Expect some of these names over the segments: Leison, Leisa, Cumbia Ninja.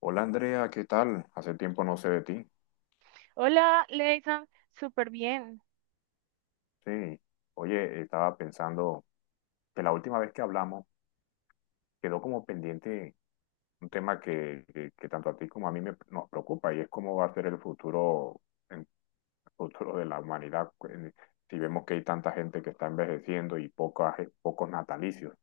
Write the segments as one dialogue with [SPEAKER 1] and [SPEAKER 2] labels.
[SPEAKER 1] Hola Andrea, ¿qué tal? Hace tiempo no sé de ti.
[SPEAKER 2] Hola, Leison, súper bien.
[SPEAKER 1] Sí, oye, estaba pensando que la última vez que hablamos quedó como pendiente un tema que tanto a ti como a nos preocupa y es cómo va a ser el futuro de la humanidad si vemos que hay tanta gente que está envejeciendo y pocos natalicios.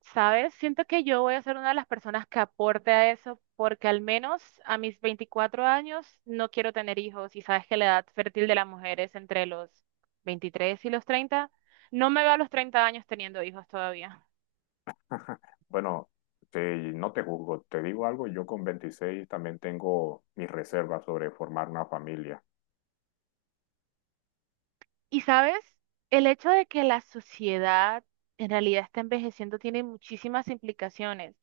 [SPEAKER 2] ¿Sabes? Siento que yo voy a ser una de las personas que aporte a eso, porque al menos a mis 24 años no quiero tener hijos y sabes que la edad fértil de las mujeres entre los 23 y los 30, no me veo a los 30 años teniendo hijos todavía.
[SPEAKER 1] Bueno, no te juzgo, te digo algo, yo con 26 también tengo mis reservas sobre formar una familia.
[SPEAKER 2] Y sabes, el hecho de que la sociedad en realidad está envejeciendo tiene muchísimas implicaciones.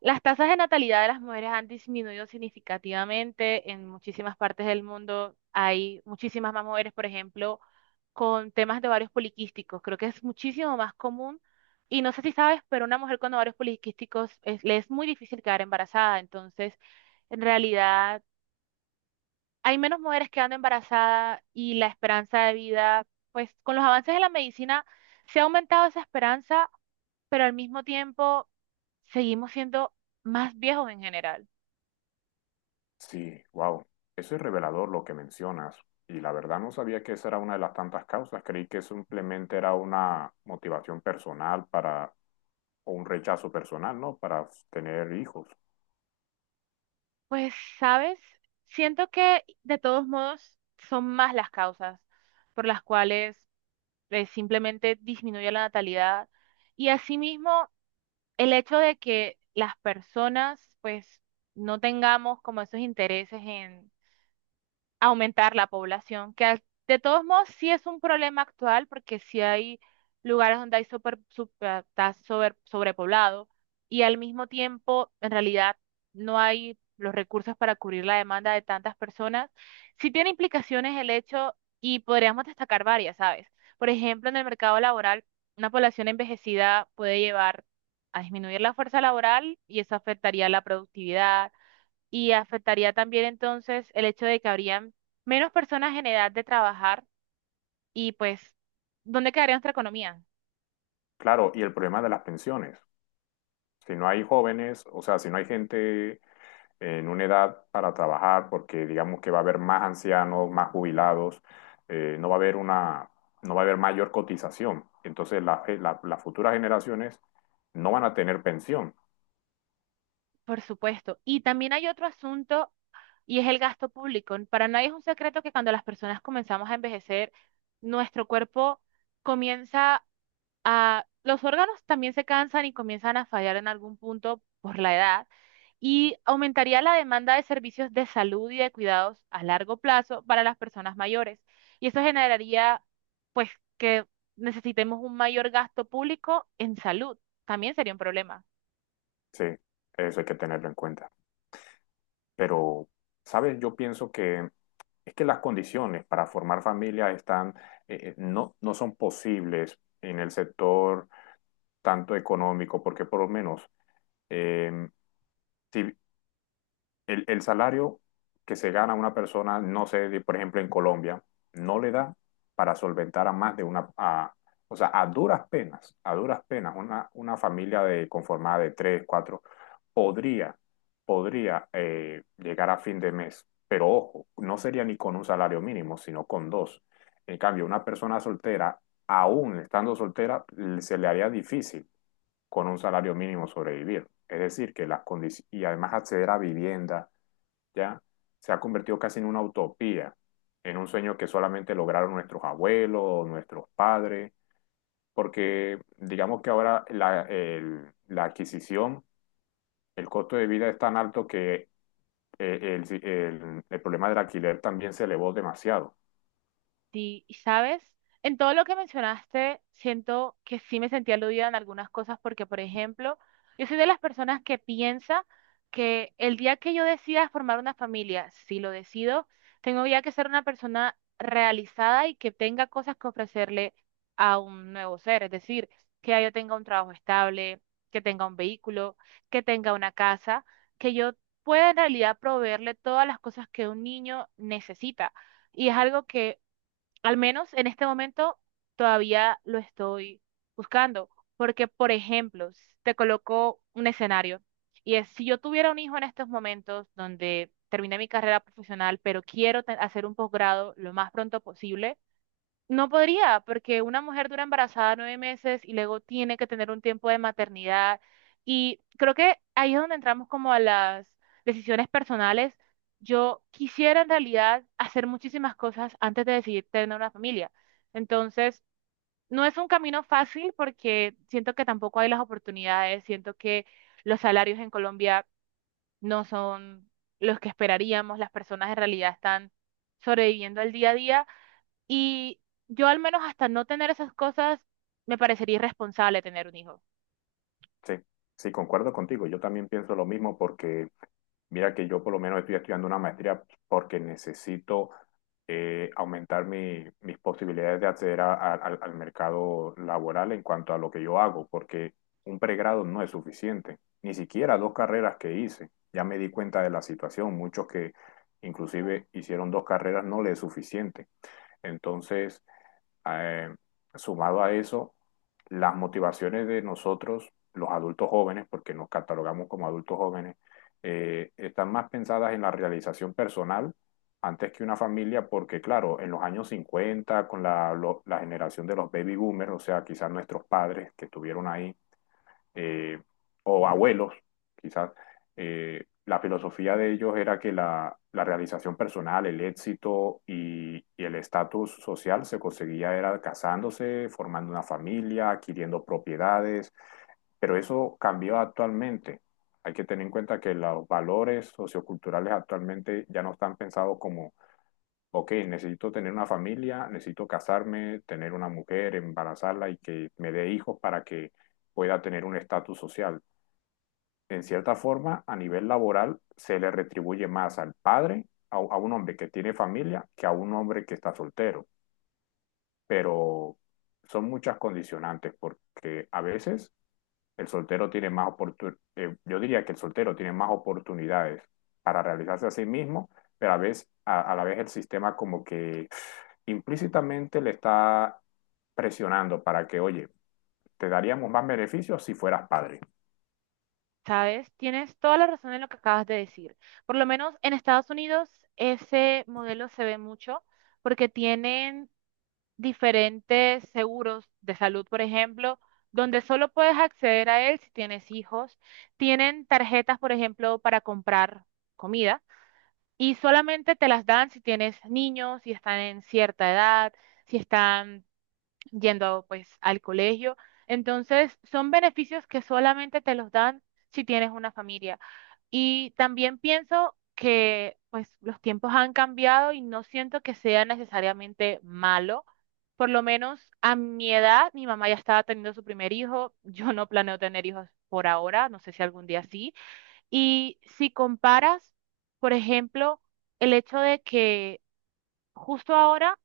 [SPEAKER 2] Las tasas de natalidad de las mujeres han disminuido significativamente en muchísimas partes del mundo. Hay muchísimas más mujeres, por ejemplo, con temas de ovarios poliquísticos. Creo que es muchísimo más común. Y no sé si sabes, pero una mujer con ovarios poliquísticos le es muy difícil quedar embarazada. Entonces, en realidad hay menos mujeres quedando embarazadas y la esperanza de vida, pues con los avances de la medicina se ha aumentado esa esperanza, pero al mismo tiempo seguimos siendo más viejos en general.
[SPEAKER 1] Sí, wow. Eso es revelador lo que mencionas. Y la verdad no sabía que esa era una de las tantas causas. Creí que simplemente era una motivación personal para, o un rechazo personal, ¿no? Para tener hijos.
[SPEAKER 2] Pues, ¿sabes? Siento que de todos modos son más las causas por las cuales simplemente disminuye la natalidad y asimismo el hecho de que las personas pues no tengamos como esos intereses en aumentar la población, que de todos modos sí es un problema actual porque sí hay lugares donde hay está sobrepoblado y al mismo tiempo en realidad no hay los recursos para cubrir la demanda de tantas personas. Sí tiene implicaciones el hecho y podríamos destacar varias, ¿sabes? Por ejemplo, en el mercado laboral, una población envejecida puede llevar a disminuir la fuerza laboral y eso afectaría la productividad y afectaría también entonces el hecho de que habrían menos personas en edad de trabajar y pues, ¿dónde quedaría nuestra economía?
[SPEAKER 1] Claro, y el problema de las pensiones. Si no hay jóvenes, o sea, si no hay gente en una edad para trabajar, porque digamos que va a haber más ancianos, más jubilados, no va a haber no va a haber mayor cotización. Entonces las futuras generaciones no van a tener pensión.
[SPEAKER 2] Por supuesto. Y también hay otro asunto y es el gasto público. Para nadie es un secreto que cuando las personas comenzamos a envejecer, nuestro cuerpo comienza los órganos también se cansan y comienzan a fallar en algún punto por la edad y aumentaría la demanda de servicios de salud y de cuidados a largo plazo para las personas mayores. Y eso generaría, pues, que necesitemos un mayor gasto público en salud. También sería un problema.
[SPEAKER 1] Sí, eso hay que tenerlo en cuenta. Pero, ¿sabes? Yo pienso que es que las condiciones para formar familia están, no son posibles en el sector tanto económico, porque por lo menos, eh, si el salario que se gana una persona, no sé, por ejemplo, en Colombia, no le da para solventar a más de una, o sea, a duras penas, una familia de, conformada de tres, cuatro, podría, podría llegar a fin de mes, pero ojo, no sería ni con un salario mínimo, sino con dos. En cambio, una persona soltera, aún estando soltera, se le haría difícil con un salario mínimo sobrevivir. Es decir, que las condiciones, y además acceder a vivienda, ¿ya? Se ha convertido casi en una utopía, en un sueño que solamente lograron nuestros abuelos, nuestros padres, porque digamos que ahora la adquisición, el costo de vida es tan alto que el problema del alquiler también se elevó demasiado.
[SPEAKER 2] Sí, y ¿sabes? En todo lo que mencionaste, siento que sí me sentí aludida en algunas cosas porque, por ejemplo, yo soy de las personas que piensa que el día que yo decida formar una familia, si lo decido, tengo ya que ser una persona realizada y que tenga cosas que ofrecerle a un nuevo ser. Es decir, que ya yo tenga un trabajo estable, que tenga un vehículo, que tenga una casa, que yo pueda en realidad proveerle todas las cosas que un niño necesita. Y es algo que al menos en este momento todavía lo estoy buscando, porque, por ejemplo, te coloco un escenario y es, si yo tuviera un hijo en estos momentos donde terminé mi carrera profesional, pero quiero hacer un posgrado lo más pronto posible, no podría, porque una mujer dura embarazada 9 meses y luego tiene que tener un tiempo de maternidad. Y creo que ahí es donde entramos como a las decisiones personales. Yo quisiera en realidad hacer muchísimas cosas antes de decidir tener una familia. Entonces, no es un camino fácil porque siento que tampoco hay las oportunidades, siento que los salarios en Colombia no son los que esperaríamos, las personas en realidad están sobreviviendo al día a día y yo al menos hasta no tener esas cosas, me parecería irresponsable tener un hijo,
[SPEAKER 1] Sí, sí, concuerdo contigo. Yo también pienso lo mismo porque mira que yo por lo menos estoy estudiando una maestría porque necesito aumentar mis posibilidades de acceder al al mercado laboral en cuanto a lo que yo hago, porque un pregrado no es suficiente, ni siquiera dos carreras que hice. Ya me di cuenta de la situación, muchos que inclusive hicieron dos carreras no les es suficiente. Entonces, eh, sumado a eso, las motivaciones de nosotros, los adultos jóvenes, porque nos catalogamos como adultos jóvenes, están más pensadas en la realización personal antes que una familia, porque claro, en los años 50 con la generación de los baby boomers, o sea, quizás nuestros padres que estuvieron ahí, eh, o abuelos, quizás, la filosofía de ellos era que la realización personal, el éxito y el estatus social se conseguía era casándose, formando una familia, adquiriendo propiedades, pero eso cambió actualmente. Hay que tener en cuenta que los valores socioculturales actualmente ya no están pensados como ok, necesito tener una familia, necesito casarme, tener una mujer, embarazarla y que me dé hijos para que pueda tener un estatus social. En cierta forma, a nivel laboral, se le retribuye más al padre, a un hombre que tiene familia, que a un hombre que está soltero. Pero son muchas condicionantes porque a veces el soltero tiene más oportunidades, yo diría que el soltero tiene más oportunidades para realizarse a sí mismo, pero a la vez el sistema como que implícitamente le está presionando para que, oye, te daríamos más beneficios si fueras padre.
[SPEAKER 2] ¿sabes? Tienes toda la razón en lo que acabas de decir. Por lo menos en Estados Unidos ese modelo se ve mucho porque tienen diferentes seguros de salud, por ejemplo, donde solo puedes acceder a él si tienes hijos. Tienen tarjetas, por ejemplo, para comprar comida y solamente te las dan si tienes niños, si están en cierta edad si están yendo pues al colegio. Entonces, son beneficios que solamente te los dan si tienes una familia. Y también pienso que pues los tiempos han cambiado y no siento que sea necesariamente malo. Por lo menos a mi edad, mi mamá ya estaba teniendo su primer hijo, yo no planeo tener hijos por ahora, no sé si algún día sí. Y si comparas, por ejemplo, el hecho de que justo ahora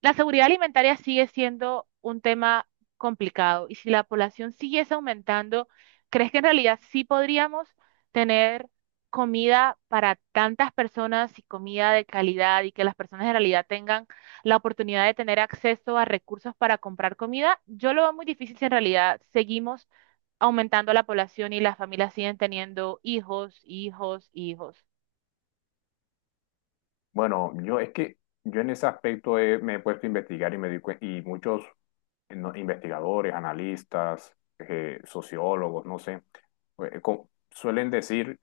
[SPEAKER 2] la seguridad alimentaria sigue siendo un tema complicado y si la población siguiese aumentando, ¿crees que en realidad sí podríamos tener comida para tantas personas y comida de calidad y que las personas en realidad tengan la oportunidad de tener acceso a recursos para comprar comida? Yo lo veo muy difícil si en realidad seguimos aumentando la población y las familias siguen teniendo hijos, hijos, hijos.
[SPEAKER 1] Bueno, yo es que yo en ese aspecto me he puesto a investigar y me y muchos no, investigadores, analistas, sociólogos, no sé, suelen decir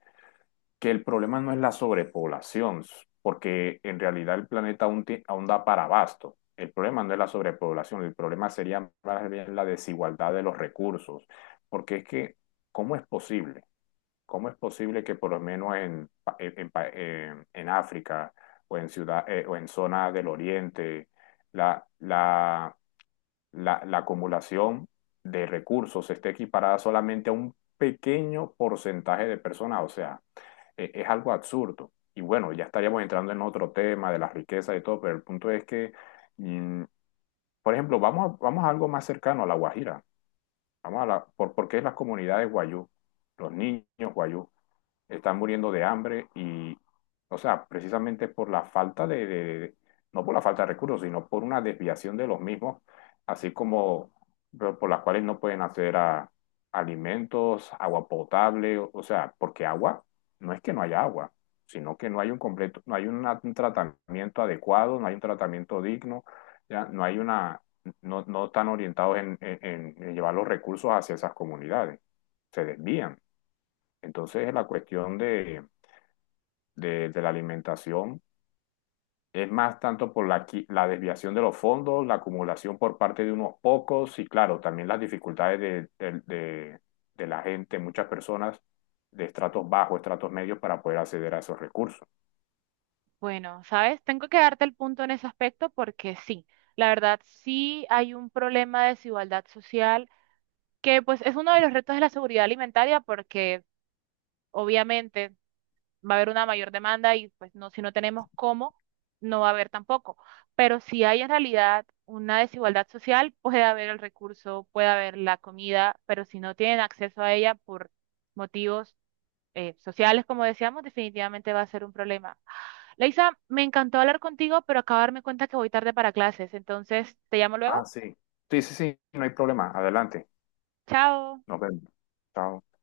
[SPEAKER 1] que el problema no es la sobrepoblación, porque en realidad el planeta aún da para abasto. El problema no es la sobrepoblación, el problema sería más bien la desigualdad de los recursos, porque es que, ¿cómo es posible? ¿Cómo es posible que por lo menos en África o en ciudad, o en zonas del Oriente la, la, la acumulación de recursos esté equiparada solamente a un pequeño porcentaje de personas? O sea, es algo absurdo. Y bueno, ya estaríamos entrando en otro tema de la riqueza y todo, pero el punto es que, mm, por ejemplo, vamos a algo más cercano a la Guajira. Vamos a porque es las comunidades guayú, los niños guayú están muriendo de hambre y, o sea, precisamente por la falta no por la falta de recursos, sino por una desviación de los mismos, así como pero por las cuales no pueden acceder a alimentos, agua potable, o sea, porque agua, no es que no haya agua, sino que no hay un completo, no hay un tratamiento adecuado, no hay un tratamiento digno, ya, no hay una, no, no están orientados en en llevar los recursos hacia esas comunidades, se desvían. Entonces, la cuestión de la alimentación es más tanto por la desviación de los fondos, la acumulación por parte de unos pocos y, claro, también las dificultades de la gente, muchas personas de estratos bajos, estratos medios, para poder acceder a esos recursos.
[SPEAKER 2] Bueno, sabes, tengo que darte el punto en ese aspecto porque sí, la verdad sí hay un problema de desigualdad social que pues es uno de los retos de la seguridad alimentaria porque obviamente va a haber una mayor demanda y pues no, si no tenemos cómo, no va a haber tampoco. Pero si hay en realidad una desigualdad social, puede haber el recurso, puede haber la comida, pero si no tienen acceso a ella por motivos sociales, como decíamos, definitivamente va a ser un problema. Leisa, me encantó hablar contigo, pero acabo de darme cuenta que voy tarde para clases. Entonces, te llamo luego.
[SPEAKER 1] Ah, sí. Sí, sí, sí, no hay problema. Adelante.
[SPEAKER 2] Chao.
[SPEAKER 1] Nos vemos. Chao.